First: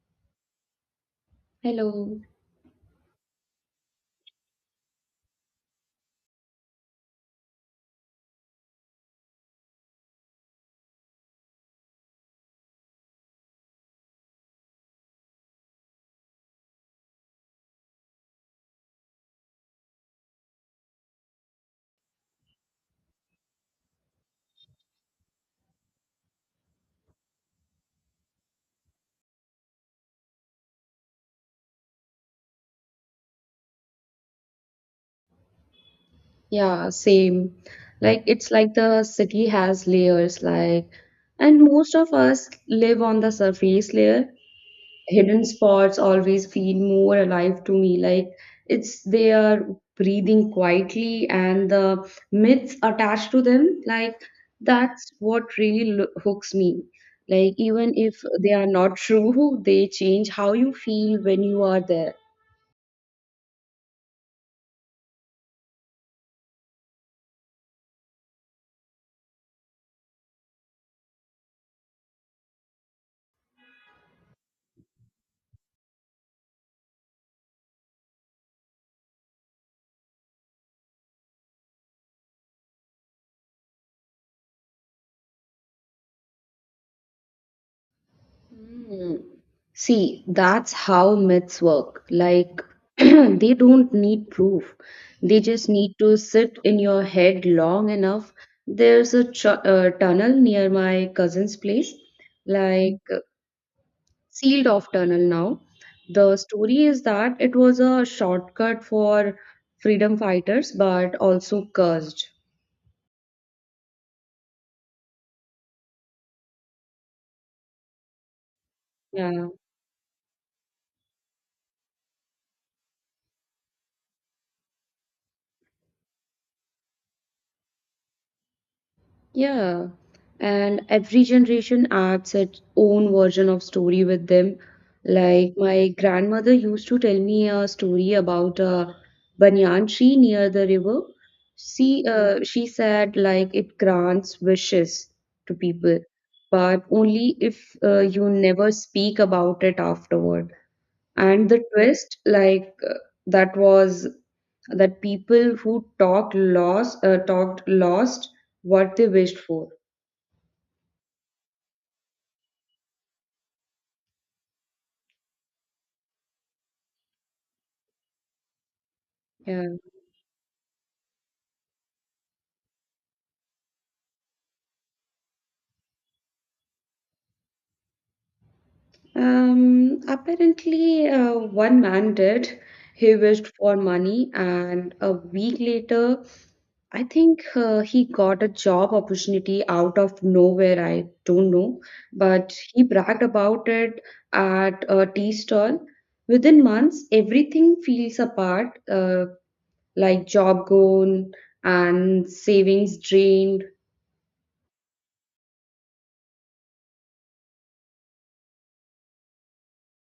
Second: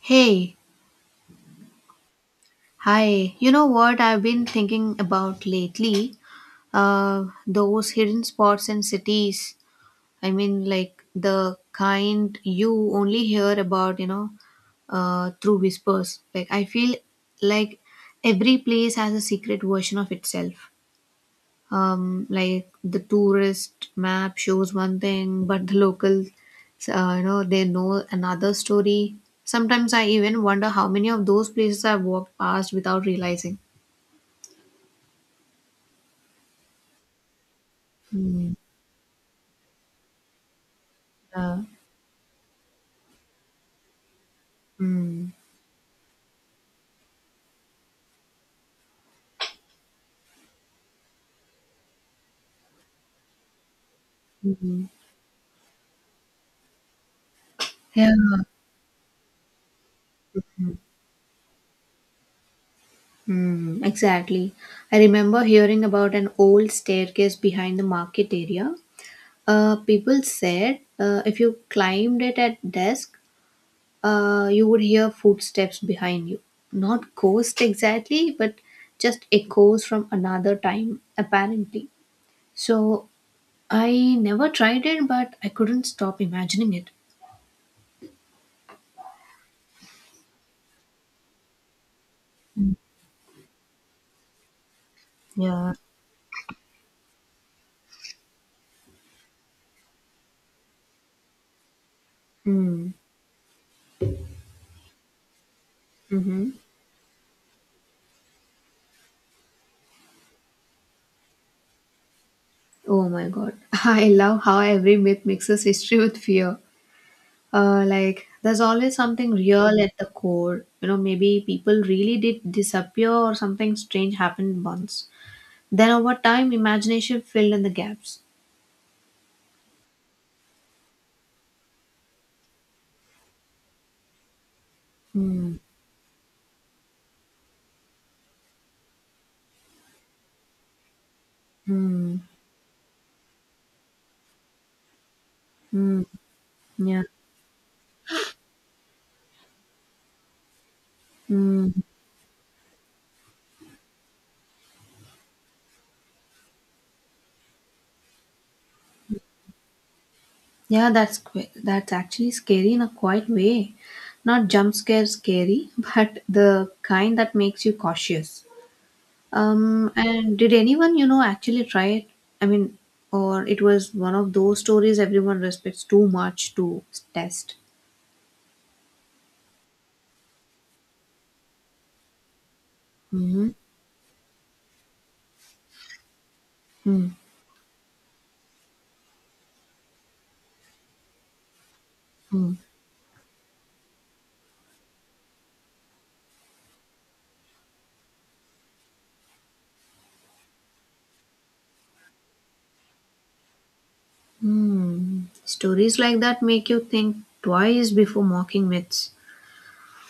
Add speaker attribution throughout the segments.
Speaker 1: Hey,
Speaker 2: Hello.
Speaker 1: hi. You know what I've been thinking about lately? Those hidden spots in cities. I mean, like the kind you only hear about, you know, through whispers. I feel like, every place has a secret version of itself. Like the tourist map shows one thing, but the locals, you know, they know another story. Sometimes I even wonder how many of those places I've walked past without realizing.
Speaker 2: Yeah, same. Like it's
Speaker 1: Hmm.
Speaker 2: like the city has layers, like,
Speaker 1: Yeah.
Speaker 2: and most of us live on the surface layer.
Speaker 1: Mm.
Speaker 2: Hidden spots always feel more alive to me. Like it's they are breathing quietly, and the myths attached to them, like
Speaker 1: Mhm.
Speaker 2: that's what really lo hooks me. Like even
Speaker 1: Yeah.
Speaker 2: if they are not true, they change how you feel when you are there.
Speaker 1: Mm, exactly. I remember hearing about an old staircase behind the market area. People said, if you climbed it at dusk, you would hear footsteps behind you. Not ghosts exactly, but just echoes from another time, apparently. So I never tried it, but I couldn't stop imagining it.
Speaker 2: Mm. See, that's how myths work. Like, they don't need proof. They just
Speaker 1: Yeah.
Speaker 2: need to sit in your head long enough. There's a tunnel near my cousin's place,
Speaker 1: Mm.
Speaker 2: like sealed off tunnel now. The
Speaker 1: Mm-hmm.
Speaker 2: story is that it was a shortcut for freedom fighters, but also cursed.
Speaker 1: Oh my god. I love how every myth mixes history with fear. There's always something
Speaker 2: Yeah.
Speaker 1: real at the core. You know, maybe people really did disappear or something strange happened once. Then over time, imagination filled in the gaps.
Speaker 2: Yeah, and every generation adds its own version of story with them. Like
Speaker 1: Mm,
Speaker 2: my grandmother used to tell me a story about a banyan tree near the river. She
Speaker 1: mm,
Speaker 2: uh, she said like it grants wishes to people,
Speaker 1: mm,
Speaker 2: but
Speaker 1: yeah,
Speaker 2: only if you never speak about it afterward, and the
Speaker 1: mm.
Speaker 2: twist like that was that people who talked lost what they wished for.
Speaker 1: That's actually scary in a quiet way. Not jump scare scary, but the kind that makes you cautious.
Speaker 2: Yeah.
Speaker 1: And did anyone, you know, actually try it? I mean, or it was one of those stories everyone respects too much to test.
Speaker 2: Apparently, one man did. He
Speaker 1: Mm-hmm.
Speaker 2: wished for money, and a week later, I
Speaker 1: Mm,
Speaker 2: think he got a job opportunity out of nowhere, I don't know,
Speaker 1: mm,
Speaker 2: but he bragged about it at a tea stall. Within months, everything feels apart, like job gone and savings drained.
Speaker 1: mm. Stories like that make you think twice before mocking myths.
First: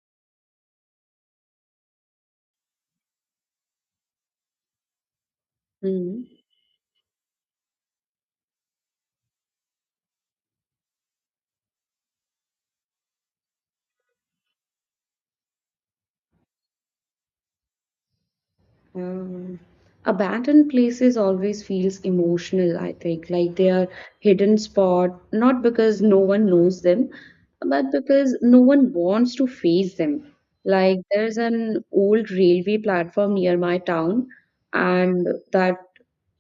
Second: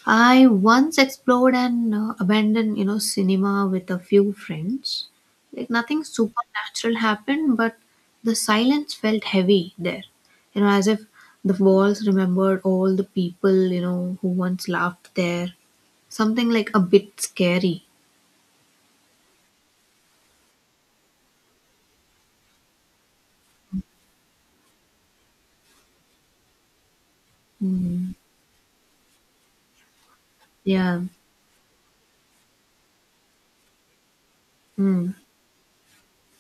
Speaker 1: I once explored an abandoned, you know, cinema with a few friends. Like nothing
Speaker 2: Mm.
Speaker 1: supernatural happened, but the silence felt heavy there. You know, as if the walls remembered all the people, you know, who once laughed there. Something like a bit scary.
Speaker 2: Um, Abandoned places always feels emotional, I think. Like they are hidden spot, not because no one knows them, but
Speaker 1: Mm.
Speaker 2: because no one wants to face them. Like
Speaker 1: Yeah.
Speaker 2: there's an old railway platform near my town,
Speaker 1: Mm.
Speaker 2: and that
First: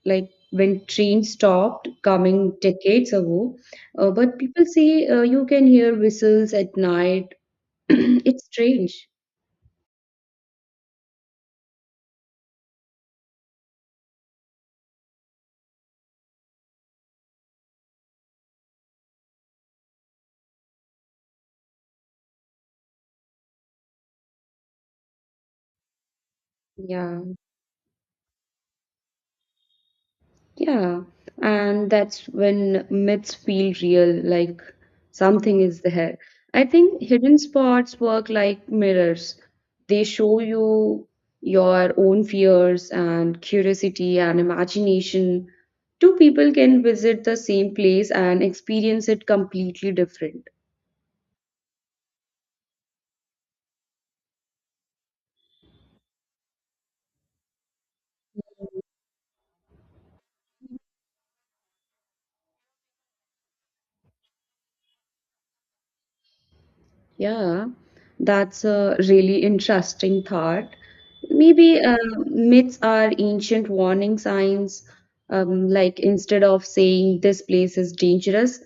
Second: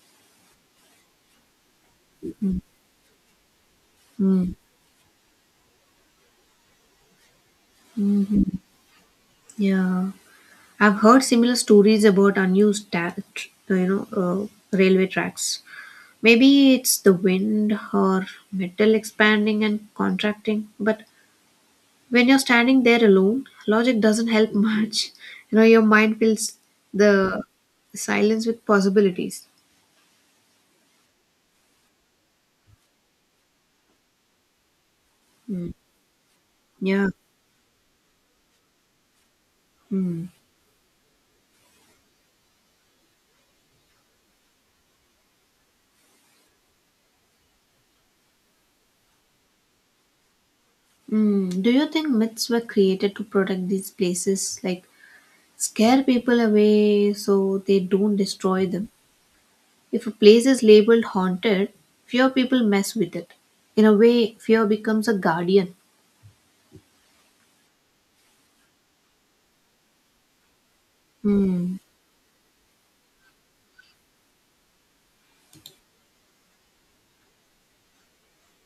Speaker 2: like when train stopped coming
Speaker 1: Mm.
Speaker 2: decades ago, but
Speaker 1: Mm.
Speaker 2: people say you can hear whistles at night. It's
Speaker 1: Hmm.
Speaker 2: strange.
Speaker 1: Yeah, I've heard similar stories about you know, railway tracks. Maybe it's the wind or metal expanding and contracting, but when you're standing there alone, logic doesn't help much. You know, your mind fills
Speaker 2: Yeah.
Speaker 1: the silence with possibilities.
Speaker 2: Yeah. And that's when myths feel real, like something
Speaker 1: Mm.
Speaker 2: is there. I think
Speaker 1: Yeah.
Speaker 2: hidden spots work like mirrors. They
Speaker 1: Mm.
Speaker 2: show you your own fears and curiosity and imagination. Two people can visit the same place and experience it completely different.
Speaker 1: Mm. Do you think myths were created to protect these places, like scare people away so they don't destroy them? If a place is labeled haunted, fewer people mess with it. In a way, fear becomes a guardian.
Speaker 2: Yeah, that's a really interesting thought.
Speaker 1: Mm.
Speaker 2: Maybe myths are ancient warning signs. Like instead of saying this place is dangerous,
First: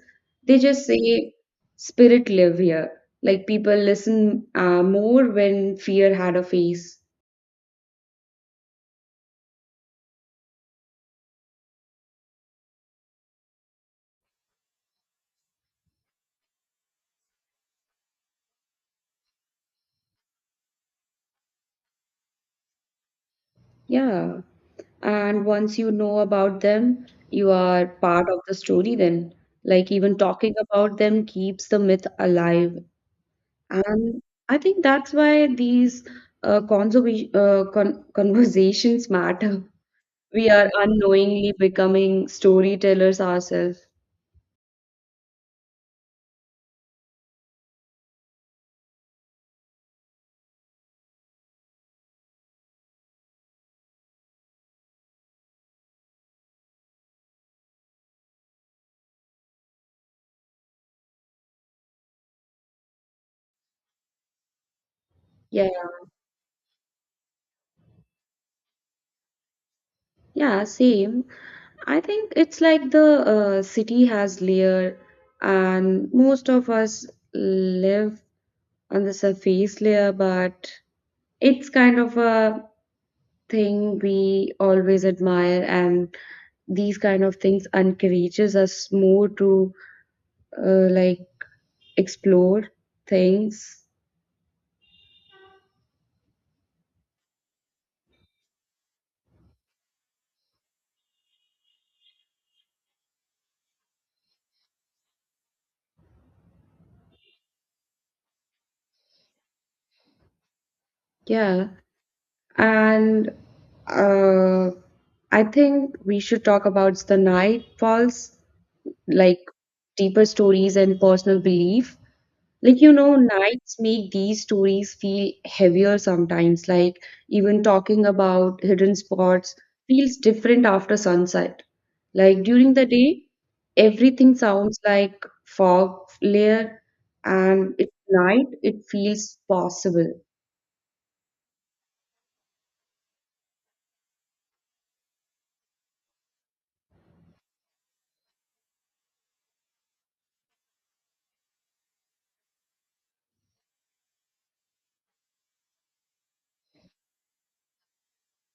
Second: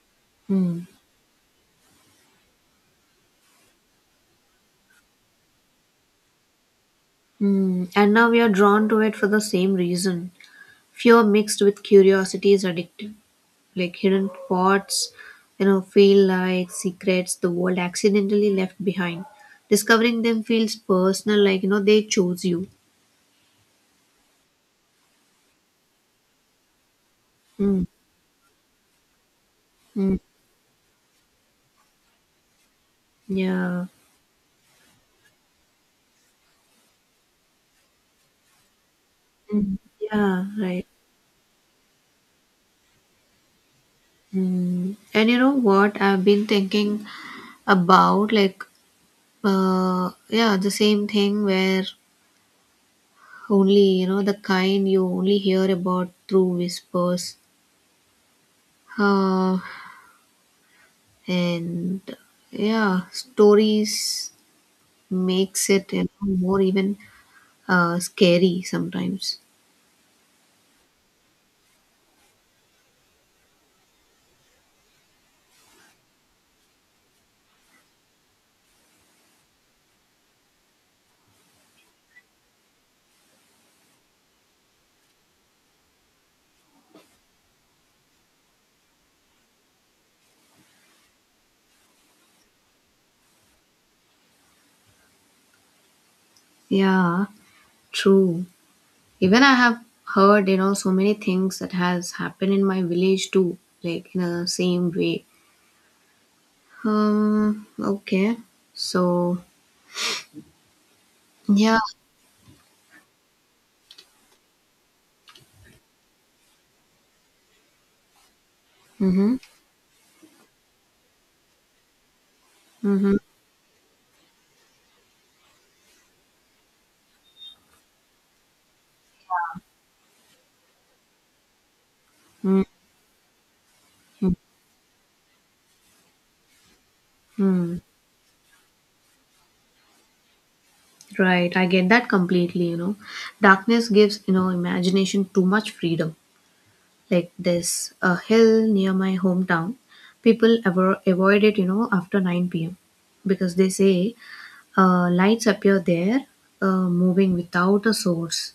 Speaker 2: they
Speaker 1: Mm.
Speaker 2: just say spirit live here. Like people listen more when fear had a face.
Speaker 1: Mm, and now we are drawn to it for the same reason. Fear mixed with curiosity is addictive. Like hidden pots, you know, feel like secrets the world accidentally left behind. Discovering them feels personal, like, you know, they chose you.
Speaker 2: Yeah, and once you know about them, you
Speaker 1: Mm,
Speaker 2: are part of the story then. Like
Speaker 1: mm,
Speaker 2: even talking about them keeps the myth alive.
Speaker 1: yeah.
Speaker 2: And I think that's why these conversations matter.
Speaker 1: Mm, yeah,
Speaker 2: We are
Speaker 1: right.
Speaker 2: unknowingly becoming storytellers ourselves.
Speaker 1: Mm. And you know what? I've been thinking about, like, yeah, the same thing where only, you know, the kind you only hear about through whispers. Uh, and yeah, stories
Speaker 2: Yeah,
Speaker 1: makes it, you know, more even scary sometimes.
Speaker 2: yeah, same. I think it's like the city has layer, and most of us live on the surface layer, but it's kind of a thing we always admire, and these kind of things encourages us more to like explore things.
Speaker 1: Yeah, true. Even I have heard, you know, so many things that has happened in my village too, like in the same way. Okay. So,
Speaker 2: Yeah.
Speaker 1: yeah.
Speaker 2: And uh, I think we should talk about the nightfalls,
Speaker 1: Mm-hmm.
Speaker 2: like deeper stories and personal belief. Like, you
Speaker 1: Mm-hmm.
Speaker 2: know, nights make these stories feel heavier sometimes. Like, even talking about hidden spots feels different after sunset. Like,
Speaker 1: Mm-hmm.
Speaker 2: during the day, everything sounds like fog layer, and
Speaker 1: Hmm.
Speaker 2: at night, it feels possible.
Speaker 1: Right, I get that completely, you know. Darkness gives, you know, imagination too much freedom. Like there's a hill near my hometown. Avoid it, you know, after 9 p.m. because they say lights appear there, moving without a source.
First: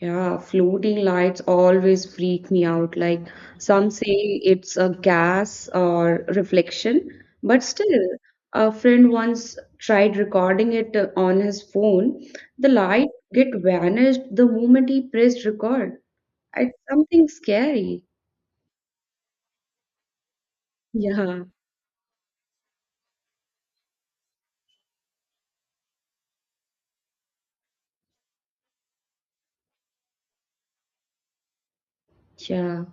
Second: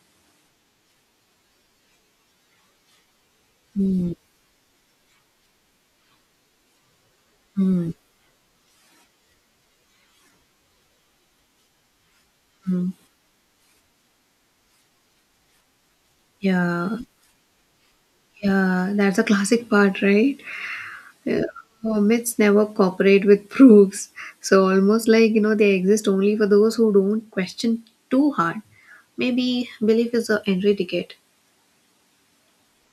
Speaker 2: Yeah, floating lights always freak me out. Like some
Speaker 1: Mm,
Speaker 2: say it's a gas or reflection, but
Speaker 1: mm,
Speaker 2: still, a friend once tried recording it on his phone. The
Speaker 1: mm.
Speaker 2: light get vanished the moment he pressed record. It's
Speaker 1: Yeah,
Speaker 2: something scary.
Speaker 1: yeah, that's a classic part, right? Yeah,
Speaker 2: Yeah,
Speaker 1: Hermits never cooperate with proofs. So almost like, you know, they exist only for those who don't question too hard. Maybe belief is the entry ticket.
Speaker 2: yeah.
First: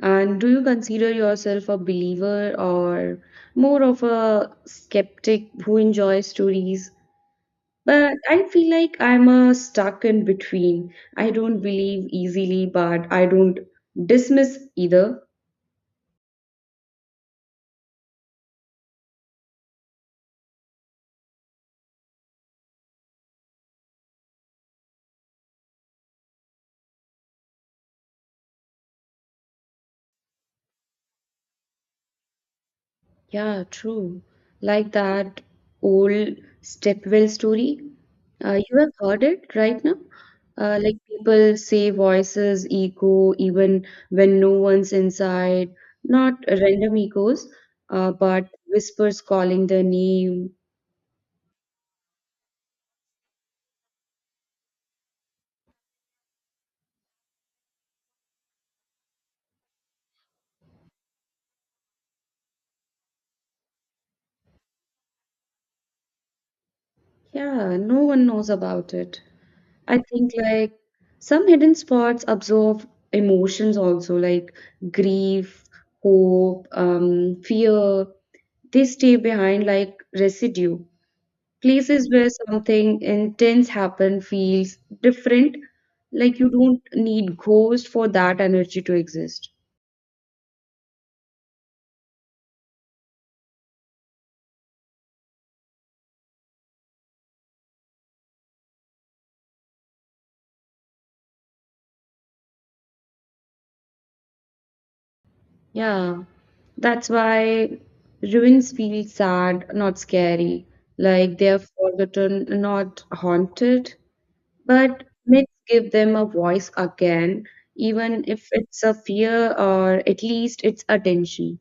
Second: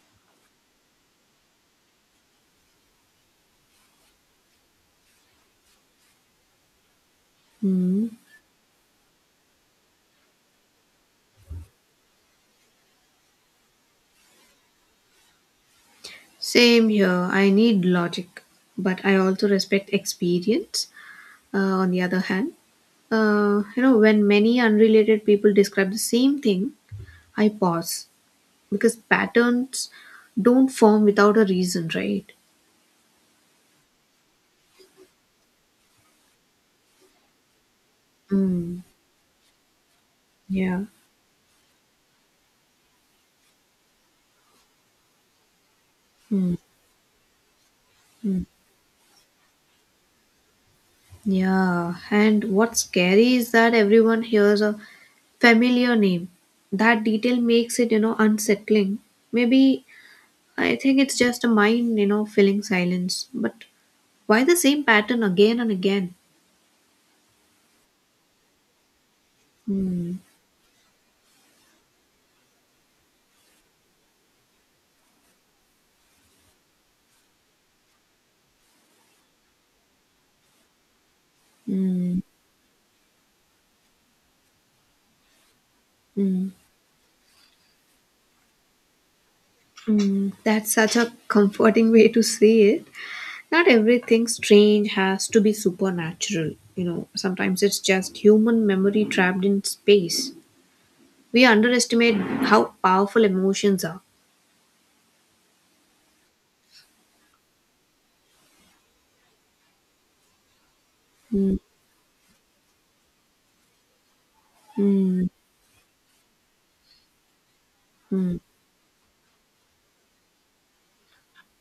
Speaker 2: And do you consider yourself a believer or more of a skeptic who enjoys stories?
Speaker 1: Hmm.
Speaker 2: But I feel like I'm a stuck in between. I don't believe easily, but I don't dismiss either.
Speaker 1: Same here. I need logic, but I also respect experience. Uh, on the other hand, you know, when many unrelated people describe the same thing, I pause because patterns don't form without a reason, right?
Speaker 2: Yeah, true. Like that old stepwell story. You
Speaker 1: Mm.
Speaker 2: have heard it right now?
Speaker 1: Yeah.
Speaker 2: Like people say voices echo even when no one's inside, not
Speaker 1: Hmm.
Speaker 2: random echoes,
Speaker 1: Hmm.
Speaker 2: but whispers calling their name.
Speaker 1: Yeah, and what's scary is that everyone hears a familiar name. That detail makes it, you know, unsettling. Maybe I think it's just a mind, you know, filling silence. But why the same pattern again and again?
Speaker 2: Yeah, no one knows about it. I
Speaker 1: Hmm.
Speaker 2: think like some hidden spots absorb emotions also, like grief, hope, fear. They stay behind like residue. Places
Speaker 1: Hmm.
Speaker 2: where something intense happened feels different. Like
Speaker 1: Hmm.
Speaker 2: you don't need ghost for that energy to exist.
Speaker 1: Hmm. That's such a comforting way to say it. Not everything strange has to be supernatural. You know, sometimes it's just human memory trapped in space. We underestimate how powerful emotions are.
Speaker 2: Yeah. That's why ruins feel sad, not scary. Like they
Speaker 1: Mm,
Speaker 2: are forgotten, not haunted. But
Speaker 1: mm,
Speaker 2: myths give them a voice again, even
Speaker 1: hmm.
Speaker 2: if it's a fear or at least it's attention.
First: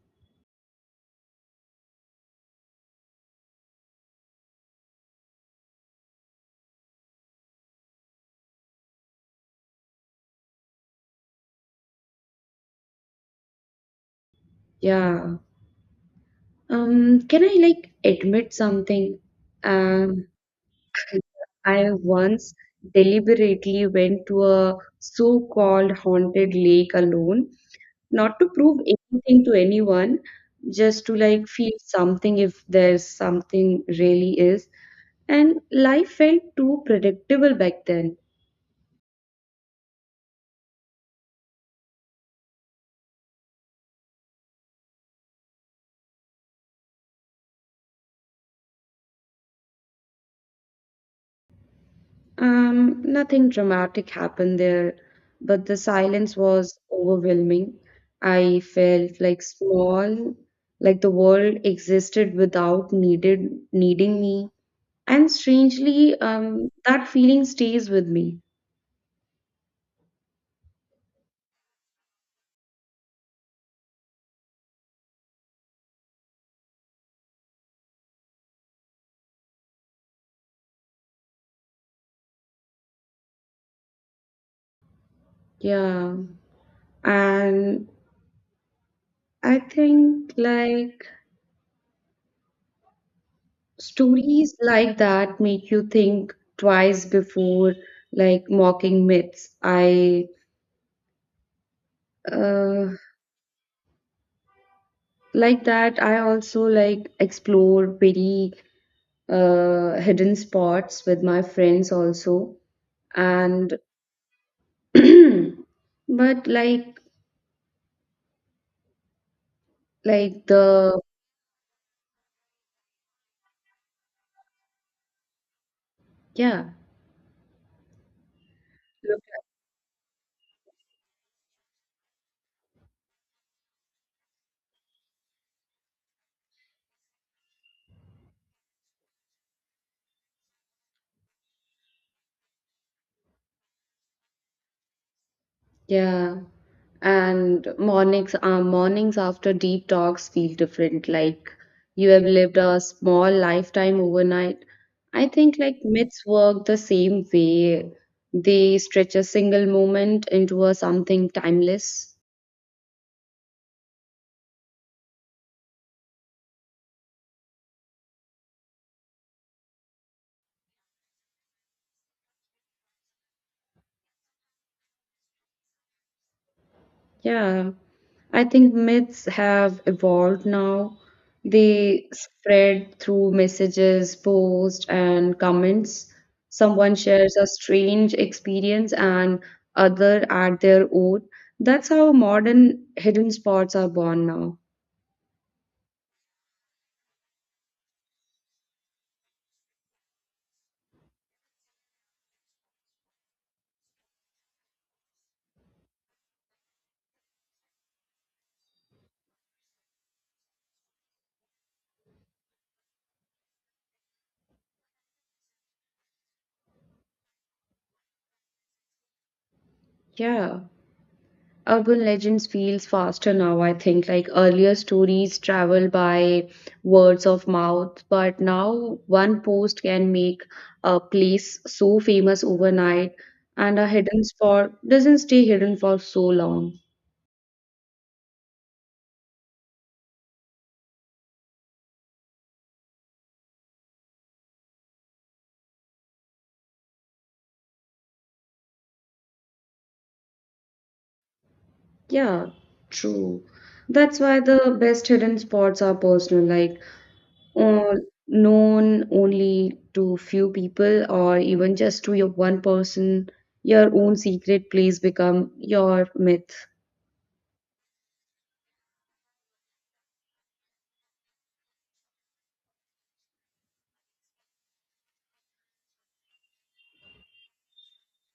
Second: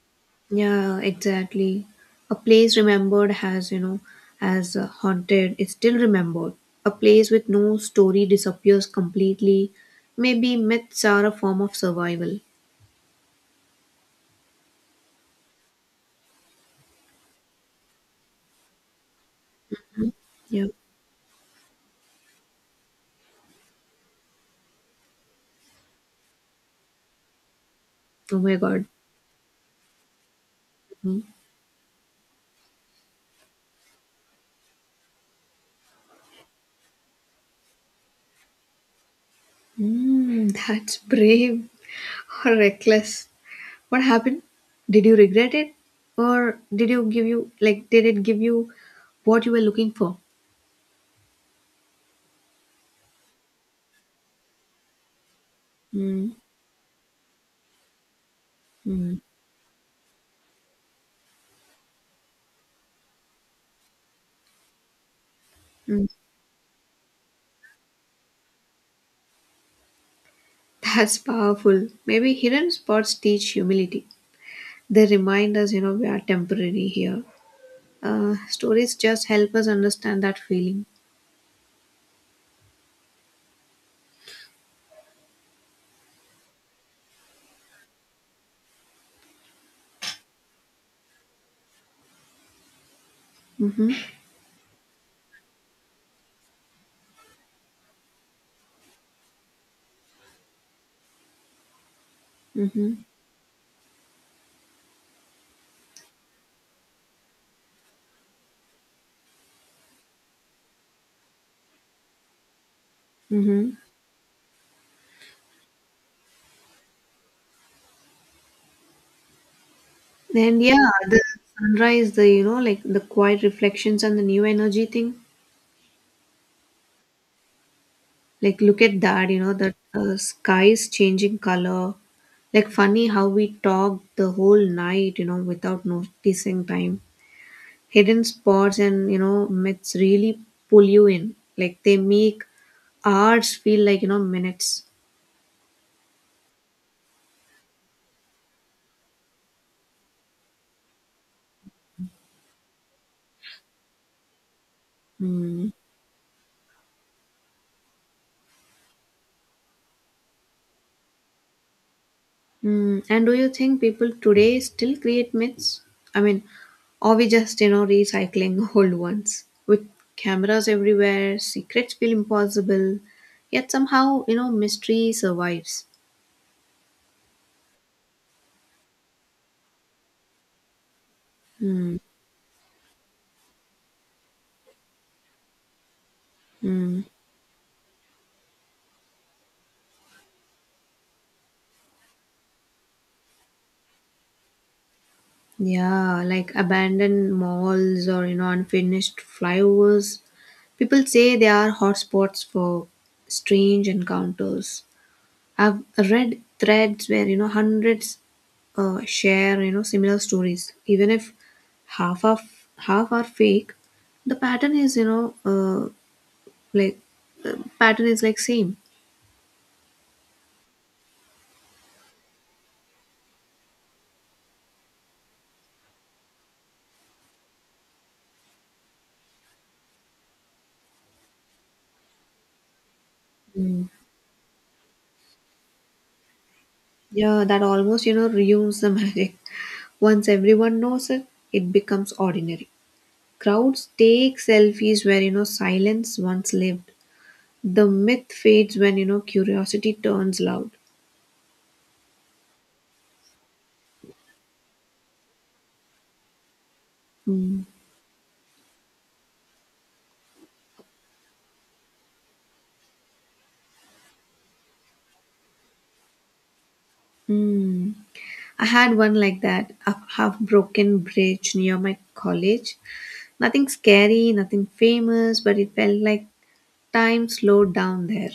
Speaker 1: Yeah, exactly. A place remembered has, you know, as haunted is still remembered. A place with no story disappears completely. Maybe myths are a form of survival.
Speaker 2: Yeah. Can I like admit something? Um,
Speaker 1: Yeah.
Speaker 2: I once deliberately went to a so-called haunted lake alone,
Speaker 1: Oh
Speaker 2: not to
Speaker 1: my
Speaker 2: prove
Speaker 1: god.
Speaker 2: anything to anyone, just to
Speaker 1: Hmm.
Speaker 2: like feel something if there's something really is. And life felt too predictable back then.
Speaker 1: Mm, that's brave or reckless. What happened? Did you regret it? Or did it give you what you were looking for?
Speaker 2: Nothing dramatic happened there, but the
Speaker 1: Mm,
Speaker 2: silence was overwhelming. I
Speaker 1: mm,
Speaker 2: felt like small, like the world existed without needed needing me. And
Speaker 1: mm.
Speaker 2: strangely, that feeling stays with me.
Speaker 1: That's powerful. Maybe hidden spots teach humility. They remind us, you know, we are temporary here. Stories just help us understand that feeling.
Speaker 2: Yeah. And I think like
Speaker 1: Mm-hmm,
Speaker 2: stories like that make you think twice before like mocking myths. I
Speaker 1: mm-hmm,
Speaker 2: uh, like that I also like explore very hidden spots with my friends also.
Speaker 1: mm-hmm.
Speaker 2: And but like
Speaker 1: And yeah,
Speaker 2: the
Speaker 1: the sunrise, the, you know, like the quiet reflections and the new energy thing.
Speaker 2: yeah,
Speaker 1: Like, look at that, you know, that sky is changing color. Like, funny how we talked the whole night, you know, without noticing time. Hidden spots and, you know, myths really pull you in. Like they make hours feel like, you know, minutes.
Speaker 2: yeah, and mornings after deep talks feel different, like you have lived a small lifetime overnight. I think
Speaker 1: Mm.
Speaker 2: like myths work the same way. They stretch a single moment into a something timeless.
Speaker 1: Mm. And do you think people today still create myths? I mean, or we just, you know, recycling old ones? With cameras everywhere, secrets feel impossible, yet somehow, you know, mystery survives.
Speaker 2: Yeah, I think myths have evolved now.
Speaker 1: Mm.
Speaker 2: They spread through messages, posts, and comments. Someone
Speaker 1: Mm.
Speaker 2: shares a strange experience and other add their own. That's how modern hidden spots are born now.
Speaker 1: Yeah, like abandoned malls or, you know, unfinished flyovers. People say they are hotspots for strange encounters. I've read threads where, you know, hundreds share, you know, similar stories, even if half are half are fake. The pattern is you know uh, like the pattern is like same.
Speaker 2: Yeah. Urban legends feels faster now, I think. Like earlier stories travel by words of mouth, but now one post can make a place so famous overnight, and a
Speaker 1: Mm.
Speaker 2: hidden spot doesn't stay hidden for so long.
Speaker 1: Yeah, that almost, you know, ruins the magic. Once everyone knows it, it becomes ordinary. Crowds take selfies where, you know, silence once lived. The myth fades when, you know, curiosity turns loud.
Speaker 2: Yeah, true. That's why the best hidden spots are personal, like
Speaker 1: Mm.
Speaker 2: uh, known only to few people or even just to your one person. Your own secret place become your myth.
Speaker 1: Mm. I had one like that, a half broken bridge near my college. Nothing scary, nothing famous, but it felt like time slowed down there.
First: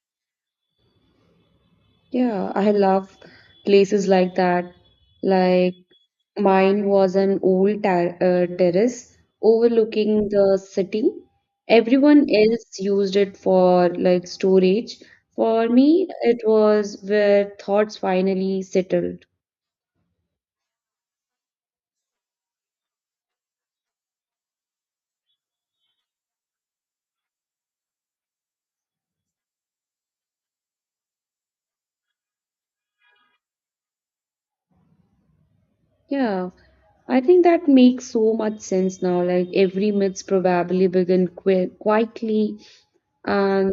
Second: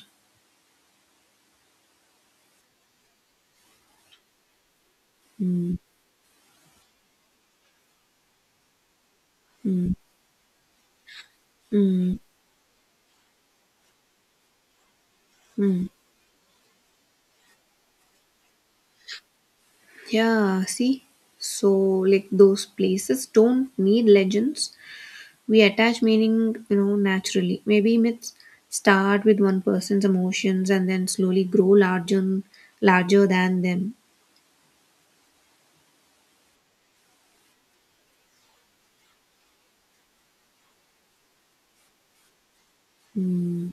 Speaker 2: Yeah, I love places like that.
Speaker 1: Hmm.
Speaker 2: Like mine was an old terrace
Speaker 1: Hmm.
Speaker 2: overlooking the city.
Speaker 1: Hmm.
Speaker 2: Everyone else used it for like storage. For
Speaker 1: Hmm.
Speaker 2: me, it was where thoughts finally settled.
Speaker 1: Yeah, see? So, like, those places don't need legends. We attach meaning, you know, naturally. Maybe myths start with one person's emotions and then slowly grow larger than them.
Speaker 2: Yeah, I think that makes so much sense now. Like every myths probably begin quietly,
Speaker 1: Hmm.
Speaker 2: and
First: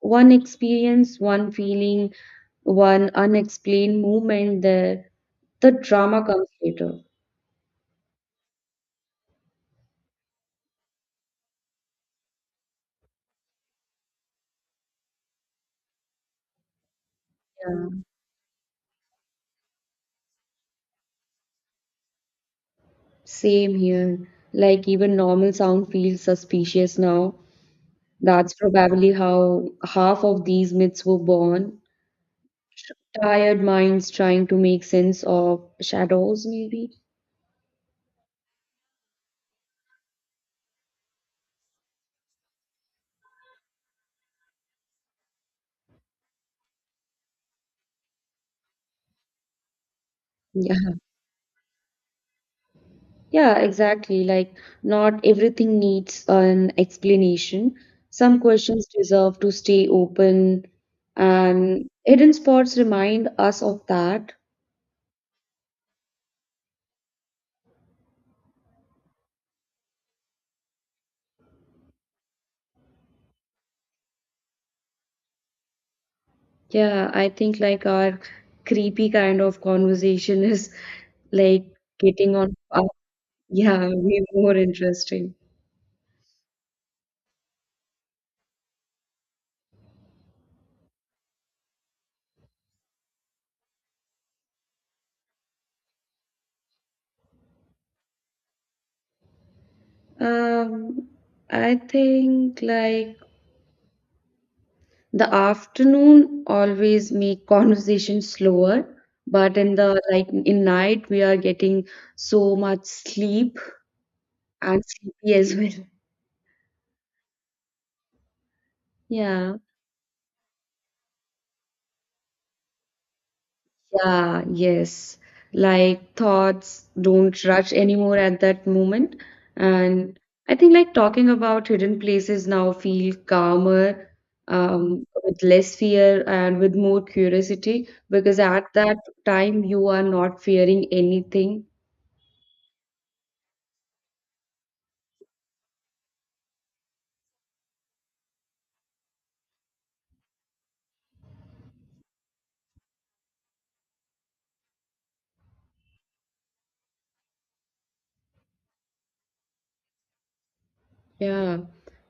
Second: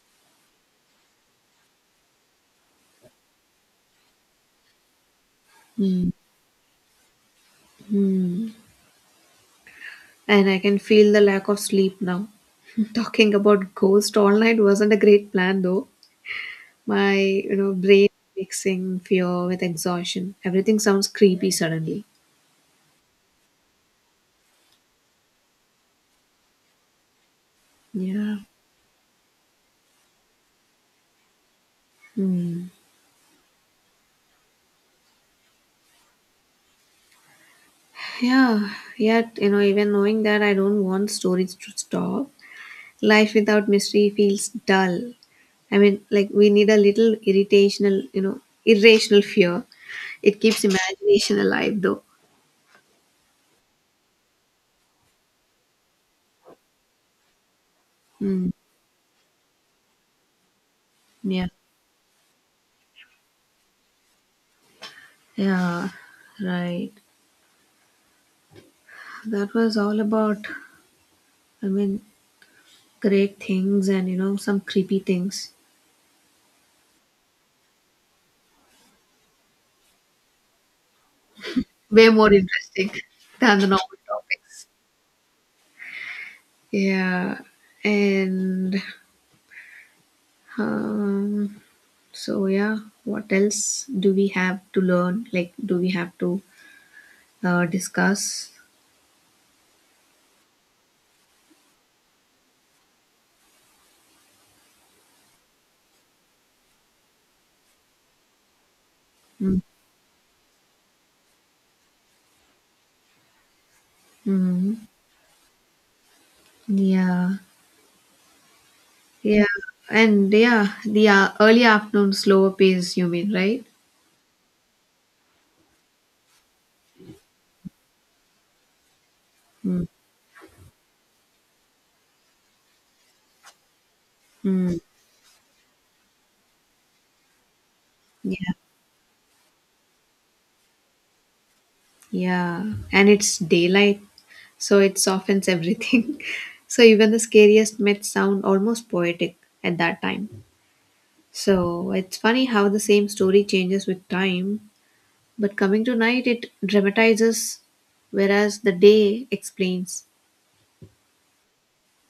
Speaker 2: one experience, one feeling, one unexplained moment there, the
Speaker 1: Hmm.
Speaker 2: drama comes later.
Speaker 1: Hmm. And I can feel the lack of sleep now. Talking about ghost all night wasn't a great plan though. My, you know, brain mixing fear with exhaustion. Everything sounds creepy suddenly.
Speaker 2: Same here. Like even normal sound feels suspicious now.
Speaker 1: Yeah.
Speaker 2: That's probably how half of these myths were born.
Speaker 1: Hmm.
Speaker 2: Tired minds trying to make sense of shadows, maybe.
Speaker 1: Yeah. Yet, you know, even knowing that, I don't want stories to stop. Life without mystery feels dull. I mean, like we need a little irritational, you know, irrational fear. It keeps
Speaker 2: Yeah.
Speaker 1: imagination alive, though.
Speaker 2: Yeah, exactly. Like, not everything needs an explanation. Some
Speaker 1: Mm,
Speaker 2: questions deserve to stay open,
Speaker 1: yeah,
Speaker 2: and hidden spots remind us of that.
Speaker 1: yeah, right. That was all about, I mean, great things and, you know, some creepy things.
Speaker 2: Yeah, I think like our creepy kind of conversation is like
Speaker 1: Way more
Speaker 2: getting on,
Speaker 1: interesting than the
Speaker 2: yeah,
Speaker 1: normal
Speaker 2: way more
Speaker 1: topics.
Speaker 2: interesting.
Speaker 1: Yeah, and um, so yeah, what else do we have to learn? Like, do we have to discuss.
Speaker 2: Um, I think like the afternoon always make conversation slower, but in the like in night we are getting so much sleep and
Speaker 1: Mm-hmm.
Speaker 2: sleepy as well.
Speaker 1: Yeah, yeah,
Speaker 2: Yeah.
Speaker 1: and yeah, the early afternoon slower pace. You mean, right?
Speaker 2: Yeah, yes. Like thoughts don't rush anymore at that moment. And I think like talking about hidden places now feel calmer,
Speaker 1: Mm-hmm.
Speaker 2: with less fear and with more curiosity because
Speaker 1: Yeah,
Speaker 2: at that time you are not fearing anything.
Speaker 1: yeah, and it's daylight, so it softens everything. So even the scariest myths sound almost poetic at that time. So it's funny how the same story changes with time, but coming to night, it dramatizes, whereas the day explains.
Speaker 2: Yeah.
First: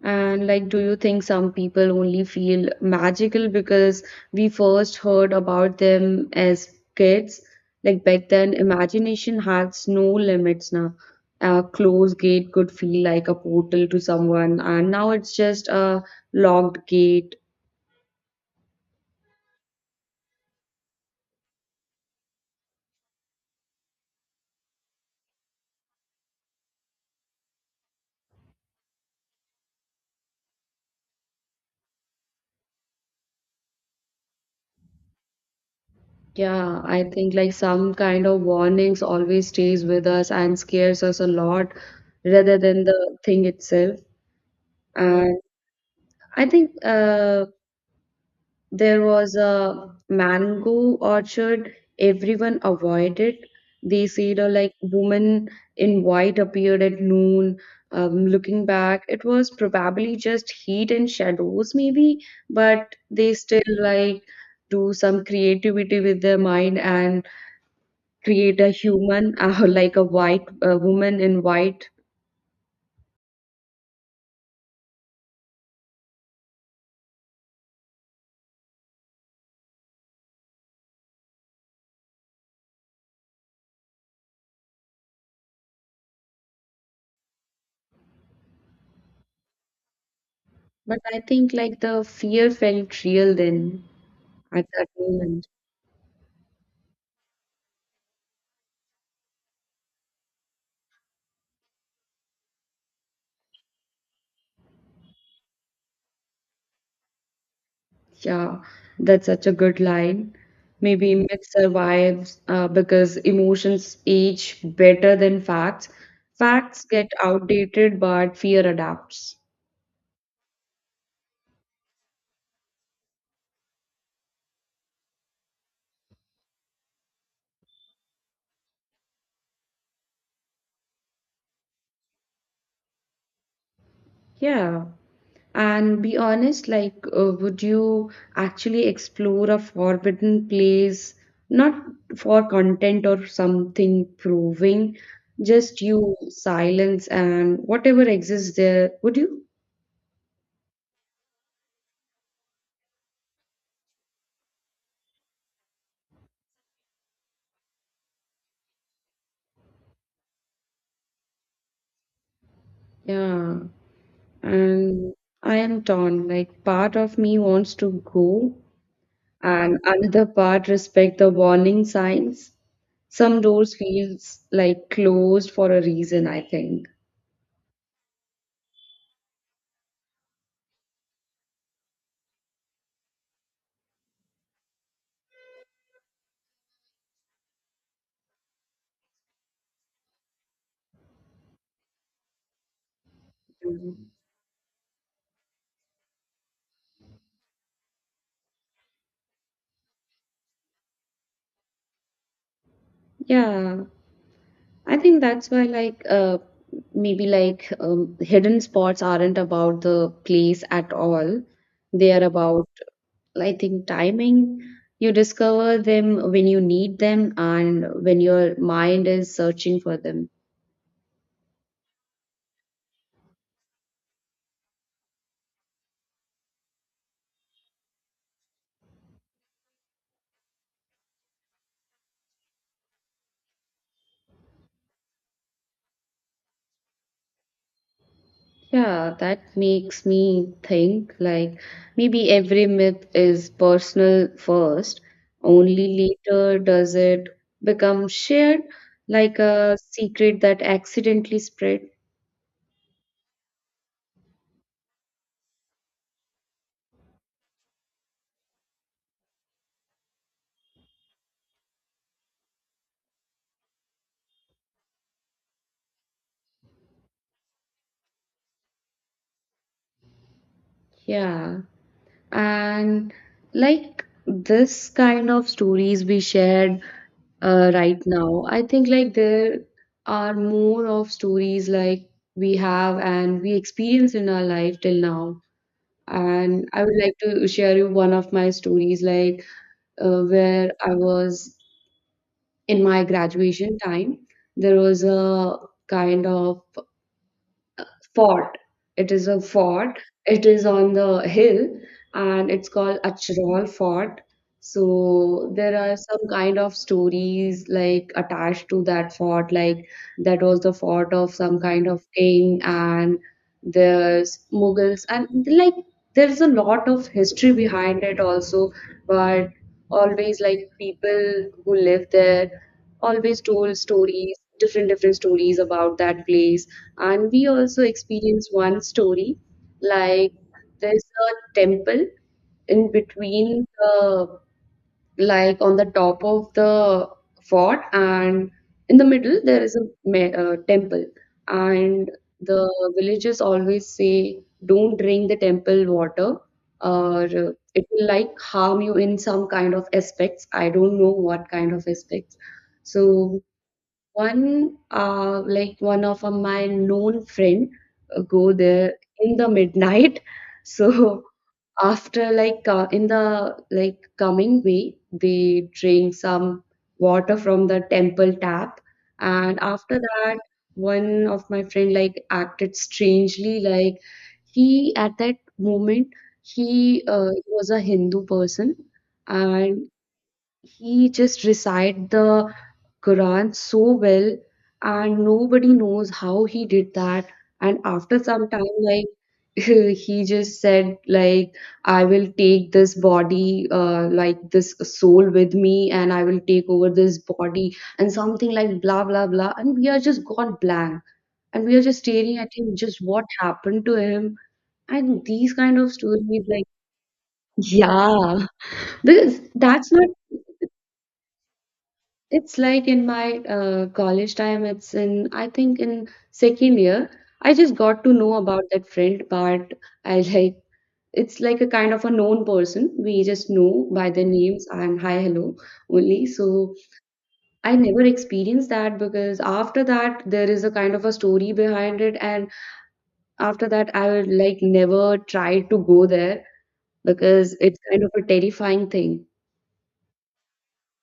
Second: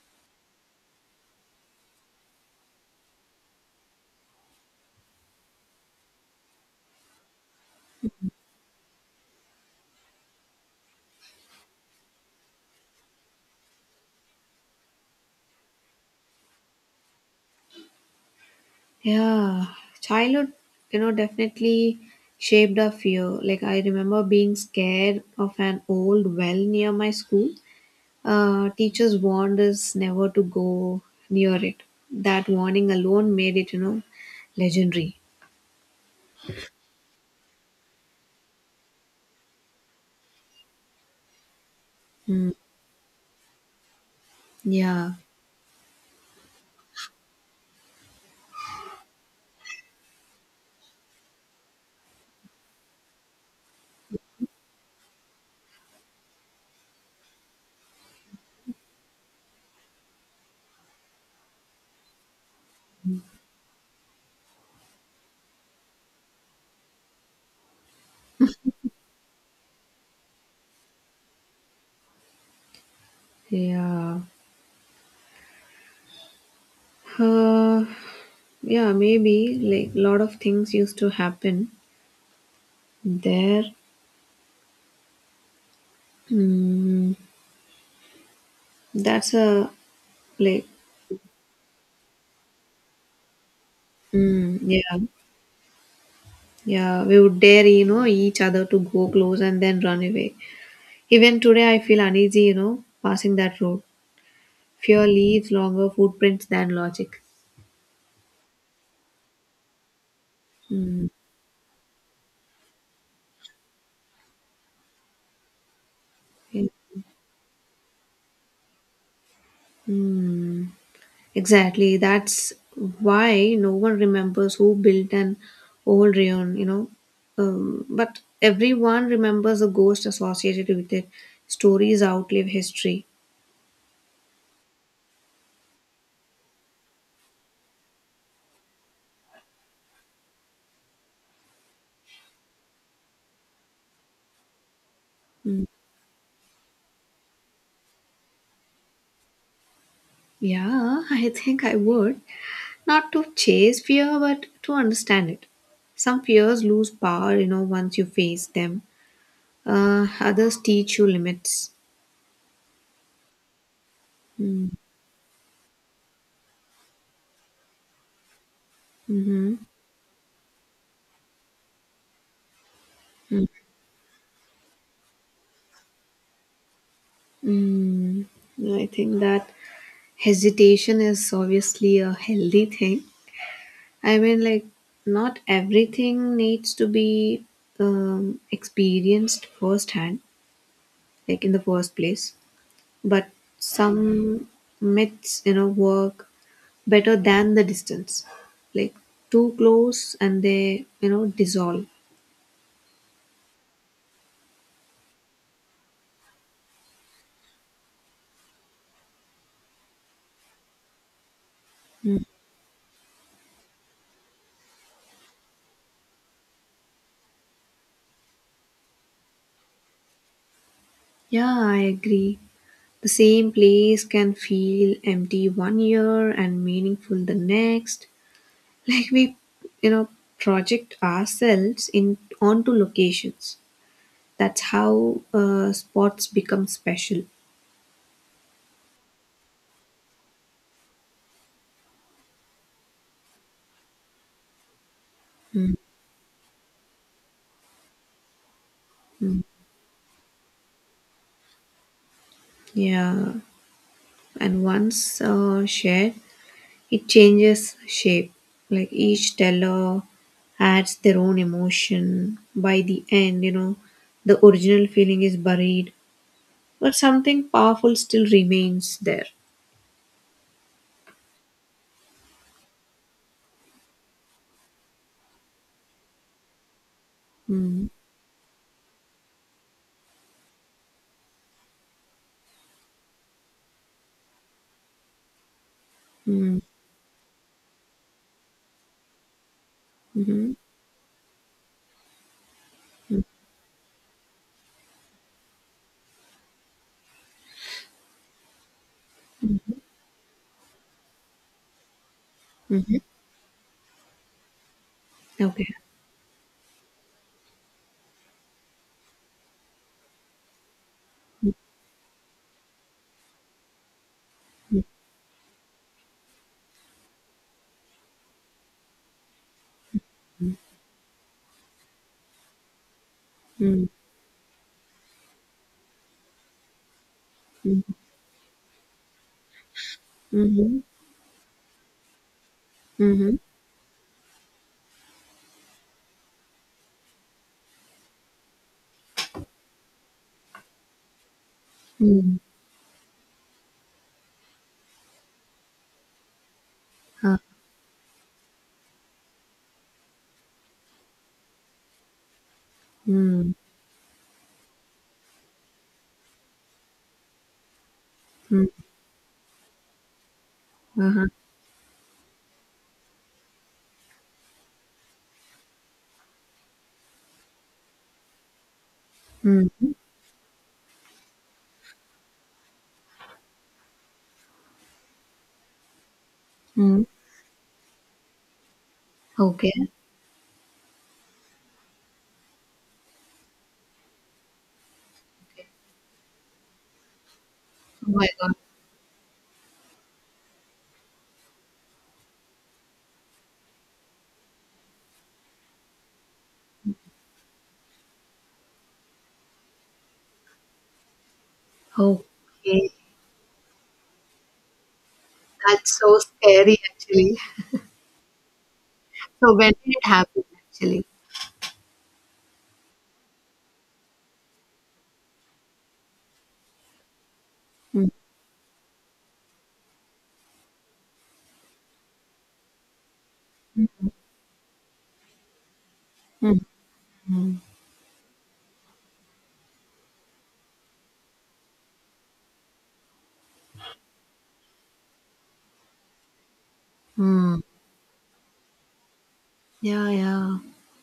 Speaker 2: And like, do you think some people only feel magical because we first heard about them as kids? Like back then, imagination has no limits now. A closed gate could feel like a portal to someone, and now it's just a locked gate.
Speaker 1: Yeah, childhood, you know, definitely shaped our fear. Like, I remember being scared of an old well near my school. Teachers warned us never to go near it. That warning alone made it, you know, legendary.
Speaker 2: Yeah, I think like some kind of warnings always stays with us and scares us a lot
Speaker 1: Mm,
Speaker 2: rather than the thing itself.
Speaker 1: yeah,
Speaker 2: And I think there was a mango orchard everyone avoided. They said, like, woman in white appeared at noon. Looking back, it was probably just heat and shadows, maybe, but they still like do some creativity with their mind and create a human, like a woman in white.
Speaker 1: yeah. Uh, yeah, maybe like a lot of things used to happen there. Mm, that's a like,
Speaker 2: But I think like the fear felt real then
Speaker 1: mm,
Speaker 2: at that
Speaker 1: yeah.
Speaker 2: moment.
Speaker 1: Yeah, we would dare, you know, each other to go close and then run away. Even today, I feel uneasy, you know, passing that road. Fear leaves longer footprints than logic.
Speaker 2: Yeah, that's such a good line.
Speaker 1: Mm.
Speaker 2: Maybe myth survives because emotions age better than facts.
Speaker 1: Yeah.
Speaker 2: Facts get outdated, but fear adapts.
Speaker 1: Mm. Exactly. That's why no one remembers who built an old rayon, you know. But everyone remembers the ghost associated with it. Stories outlive history.
Speaker 2: Yeah. And be honest, like, would you actually explore a forbidden place, not for content or something proving,
Speaker 1: Mm.
Speaker 2: just you, silence, and whatever exists there? Would you?
Speaker 1: Yeah, I think I would. Not to chase fear, but to understand it. Some fears lose power, you know, once you face them. Others teach you limits.
Speaker 2: Yeah.
Speaker 1: Mm.
Speaker 2: And I am torn. Like part of me wants to go,
Speaker 1: Mm-hmm.
Speaker 2: and another part respect the warning signs. Some doors feels like closed for a reason, I think.
Speaker 1: Mm, I think that hesitation is obviously a healthy thing. I mean, like, not everything needs to be experienced firsthand, like in the first place. But some myths, you know, work better than the distance. Like too close and they, you know, dissolve.
Speaker 2: Yeah, I think that's why like maybe like hidden spots aren't about the place at all. They
Speaker 1: Mm.
Speaker 2: are about, I think, timing. You discover them when you need them and when your mind is searching for them.
Speaker 1: Yeah, I agree. The same place can feel empty one year and meaningful the next. Like we, you know, project ourselves in onto locations. That's how spots become special.
Speaker 2: Yeah, that makes me think like maybe every myth is personal first, only later does it become shared, like
Speaker 1: Mm.
Speaker 2: a secret that accidentally spread.
Speaker 1: Yeah, and once shared, it changes shape. Like each teller adds their own emotion. By the end, you know, the original feeling is buried, but something powerful still remains there.
Speaker 2: Yeah. And like this kind of stories we shared
Speaker 1: Mm,
Speaker 2: right now, I think like there are more of stories like we have and we experience in our life till now,
Speaker 1: mm,
Speaker 2: and I would like to share you one of my stories, like
Speaker 1: mhm,
Speaker 2: where I was in my
Speaker 1: mm,
Speaker 2: graduation time. There was a kind of fort. It is a fort. It is on the hill, and it's
Speaker 1: mhm.
Speaker 2: called Achral Fort. So
Speaker 1: Okay.
Speaker 2: there are some kind of stories like attached to that fort, like that was the fort of some kind of king and there's Mughals and like there's a lot of history behind it also, but always like people who live there always told
Speaker 1: Mm,
Speaker 2: stories different stories about that place, and we
Speaker 1: mm,
Speaker 2: also
Speaker 1: mm,
Speaker 2: experience one story, like
Speaker 1: mhm,
Speaker 2: there's a temple in
Speaker 1: mhm,
Speaker 2: between the, like on the top of the fort, and in the middle there is a temple. And
Speaker 1: mm,
Speaker 2: the villagers always say don't drink the temple water or
Speaker 1: huh,
Speaker 2: it will like harm you in some kind of aspects. I don't know what kind of aspects. So
Speaker 1: mm,
Speaker 2: one of my known friend go
Speaker 1: mm,
Speaker 2: there in the midnight. So
Speaker 1: uh-huh,
Speaker 2: after like in the like coming way, they drink some water from the temple tap, and
Speaker 1: mm,
Speaker 2: after that, one of my friend like acted strangely. Like he at that moment, he
Speaker 1: mm.
Speaker 2: was a Hindu person, and
Speaker 1: Okay.
Speaker 2: he just recite the Quran so well, and nobody knows how he did that. And
Speaker 1: Oh
Speaker 2: after
Speaker 1: my
Speaker 2: some
Speaker 1: God.
Speaker 2: time, like he just said, like I will take this body, this soul with me, and I will take over this body, and something like blah blah blah. And we are just gone blank, and we are just staring at him,
Speaker 1: Okay.
Speaker 2: just what happened to him, and these kind of
Speaker 1: That's so
Speaker 2: stories, like
Speaker 1: scary, actually.
Speaker 2: yeah, because
Speaker 1: So when did
Speaker 2: that's
Speaker 1: it
Speaker 2: not.
Speaker 1: happen actually?
Speaker 2: It's like in my college time, it's in, I think in second year, I just got
Speaker 1: Mm,
Speaker 2: to know about that friend, but I like, it's like a kind of a known person. We just know by their names and hi, hello only.
Speaker 1: mm,
Speaker 2: So I never experienced that because after that, there is a kind of a story behind it. And after that, I would like never try to go there because
Speaker 1: mm.
Speaker 2: it's kind of a terrifying thing.
Speaker 1: Yeah, yeah.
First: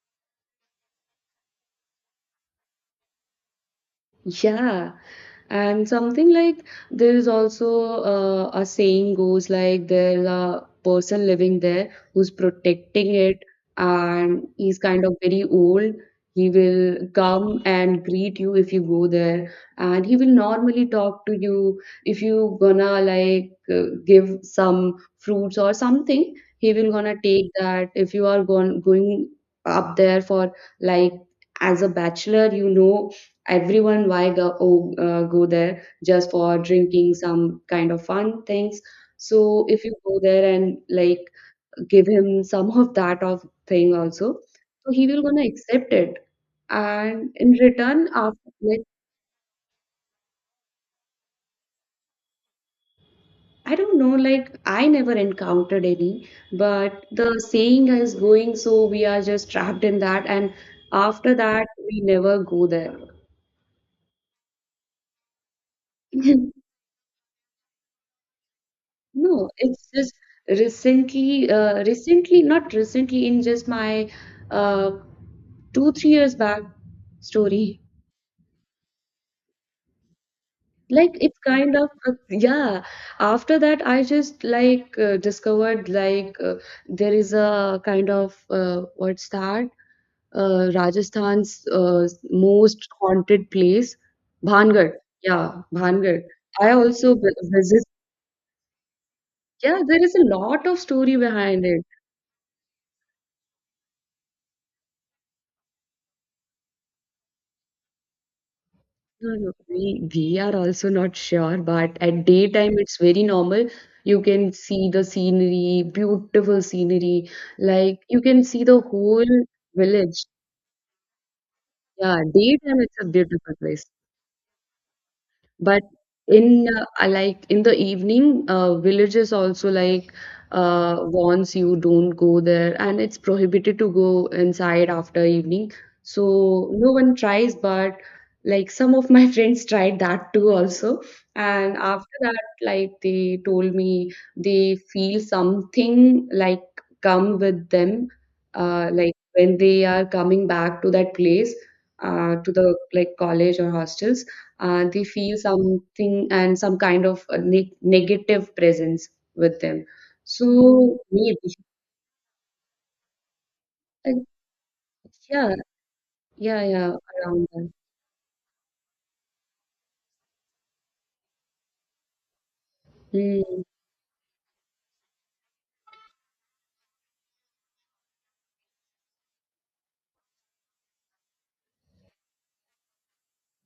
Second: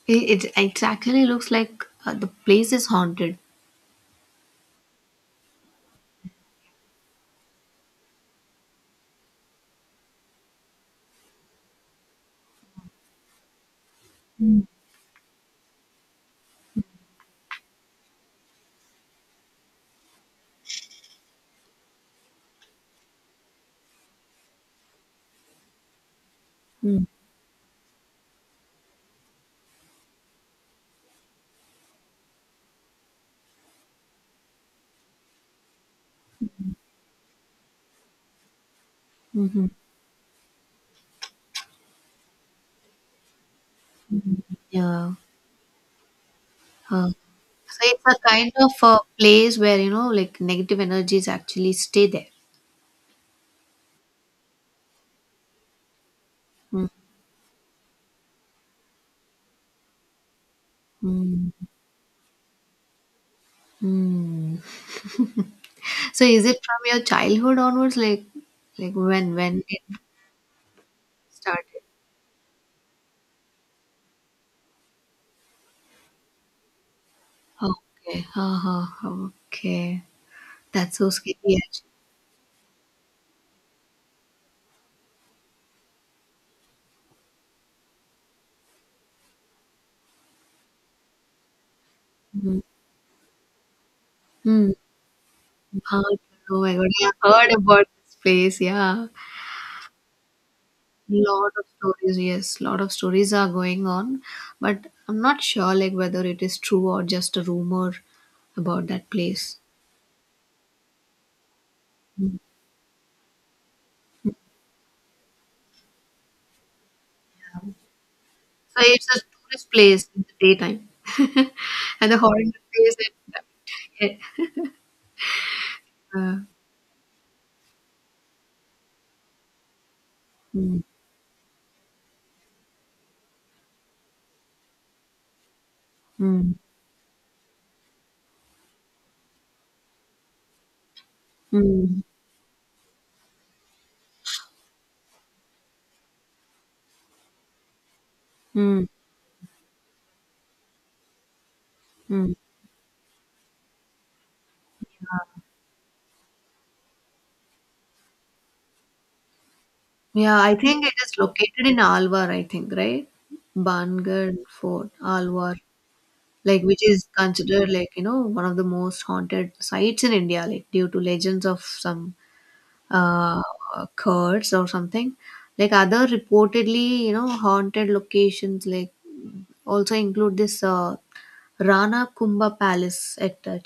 Speaker 1: It actually looks like the place is haunted.
Speaker 2: Yeah. And something like there is also a saying goes like there's a person living there who's protecting it, and
Speaker 1: Mm,
Speaker 2: he's kind of very old. He will come and greet you if you go there, and he will normally talk to you if you gonna like give some fruits or something. He will
Speaker 1: mm,
Speaker 2: gonna take that if you are going up there for like, as a bachelor, you know, everyone why go go there just for drinking some kind of fun things. So
Speaker 1: mhm.
Speaker 2: if you go there and like give him some of that of thing also, so he
Speaker 1: Yeah.
Speaker 2: will gonna accept it,
Speaker 1: Uh,
Speaker 2: and in
Speaker 1: so it's
Speaker 2: return
Speaker 1: a
Speaker 2: after
Speaker 1: kind of
Speaker 2: like,
Speaker 1: a place where, you know, like negative energies actually stay there.
Speaker 2: I don't know, like I never encountered any,
Speaker 1: Mm,
Speaker 2: but the saying is going, so we are just trapped in that. And after
Speaker 1: mm,
Speaker 2: that we never go there.
Speaker 1: mm. So is it from your childhood onwards? Like,
Speaker 2: No,
Speaker 1: when it
Speaker 2: it's just recently,
Speaker 1: started?
Speaker 2: recently, not recently, in just my uh, 2, 3 years back story.
Speaker 1: Okay. Uh-huh. Okay. That's so
Speaker 2: Like
Speaker 1: scary
Speaker 2: it's kind
Speaker 1: actually.
Speaker 2: of yeah. After that, I just like discovered like there is a kind of what's that? Rajasthan's
Speaker 1: Mm,
Speaker 2: most haunted place,
Speaker 1: mm.
Speaker 2: Bhangad. Yeah,
Speaker 1: Oh,
Speaker 2: Bhangad.
Speaker 1: oh
Speaker 2: I
Speaker 1: my God,
Speaker 2: also
Speaker 1: I heard
Speaker 2: visit.
Speaker 1: about this place. Yeah,
Speaker 2: Yeah, there is a lot of story
Speaker 1: lot of
Speaker 2: behind it.
Speaker 1: stories. Yes, lot of stories are going on, but I'm not sure like whether it is true or just a rumor about that
Speaker 2: No, no,
Speaker 1: place.
Speaker 2: we are also not sure, but at
Speaker 1: Mm.
Speaker 2: daytime it's very normal. You can see the scenery, beautiful scenery. Like you can see the
Speaker 1: So it's a
Speaker 2: whole
Speaker 1: tourist place in
Speaker 2: village.
Speaker 1: the daytime, and the
Speaker 2: Yeah,
Speaker 1: horrible
Speaker 2: daytime it's a
Speaker 1: place at
Speaker 2: beautiful place.
Speaker 1: night.
Speaker 2: But
Speaker 1: Uh,
Speaker 2: in I like in the evening, villages also like
Speaker 1: mm,
Speaker 2: warns you don't go there, and it's prohibited to go inside after evening.
Speaker 1: mm,
Speaker 2: So no one tries, but like some of my friends tried that too also. And
Speaker 1: mm,
Speaker 2: after that, like they told me they feel something like come with them,
Speaker 1: mm,
Speaker 2: like when they are coming back to that place,
Speaker 1: mm.
Speaker 2: to the like college or hostels, they feel something and some kind of a negative presence with them.
Speaker 1: Yeah, I think it
Speaker 2: So
Speaker 1: is
Speaker 2: maybe,
Speaker 1: located in Alwar. I think, right,
Speaker 2: uh,
Speaker 1: Bangar Fort,
Speaker 2: yeah,
Speaker 1: Alwar. Like
Speaker 2: yeah,
Speaker 1: which
Speaker 2: yeah,
Speaker 1: is
Speaker 2: around
Speaker 1: considered,
Speaker 2: that.
Speaker 1: like, you know, one of the most haunted sites in India, like due to legends of some
Speaker 2: Mm,
Speaker 1: uh curds or something. Like other reportedly, you know, haunted locations like also include this Rana Kumbha Palace at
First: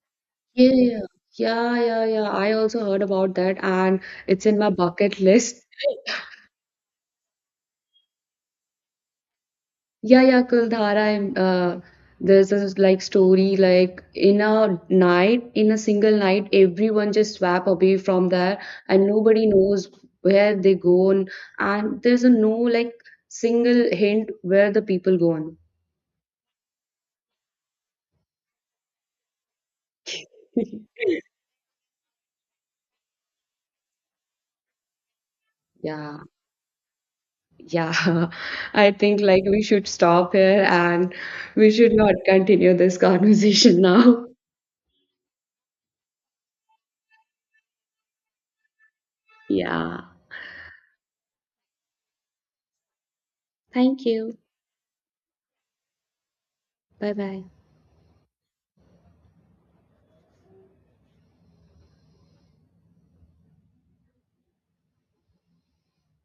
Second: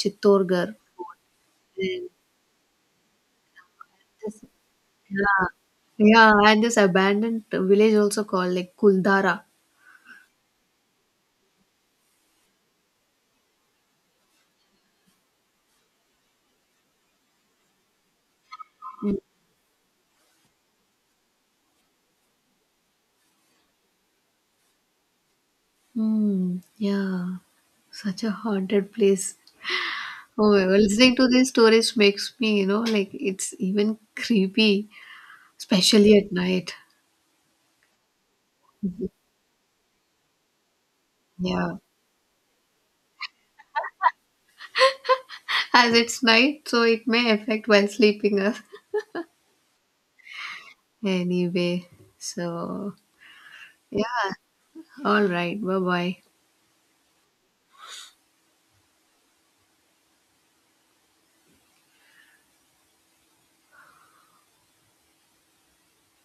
Speaker 2: yeah,
Speaker 1: Chittorgarh.
Speaker 2: yeah, yeah, yeah,
Speaker 1: And
Speaker 2: yeah. I also heard about that, and
Speaker 1: this—
Speaker 2: it's in my bucket
Speaker 1: yeah,
Speaker 2: list.
Speaker 1: yeah, and this abandoned village also called like Kuldara.
Speaker 2: Yeah, yeah, Kuldhara. Uh, there's this like story like in a night, in a single night, everyone just swap away from there, and nobody knows where they go on, and there's a no like single hint where the people go on.
Speaker 1: Hmm. Yeah, such a haunted place. Oh, listening to these stories makes me, you know, like it's even creepy, especially
Speaker 2: Yeah,
Speaker 1: at night.
Speaker 2: yeah. I think like we should stop here and
Speaker 1: Yeah.
Speaker 2: we should not continue this conversation now.
Speaker 1: As it's night, so it may affect while sleeping us
Speaker 2: Yeah.
Speaker 1: anyway. So,
Speaker 2: Thank
Speaker 1: yeah.
Speaker 2: you.
Speaker 1: All right. Bye bye.
Speaker 2: Bye bye.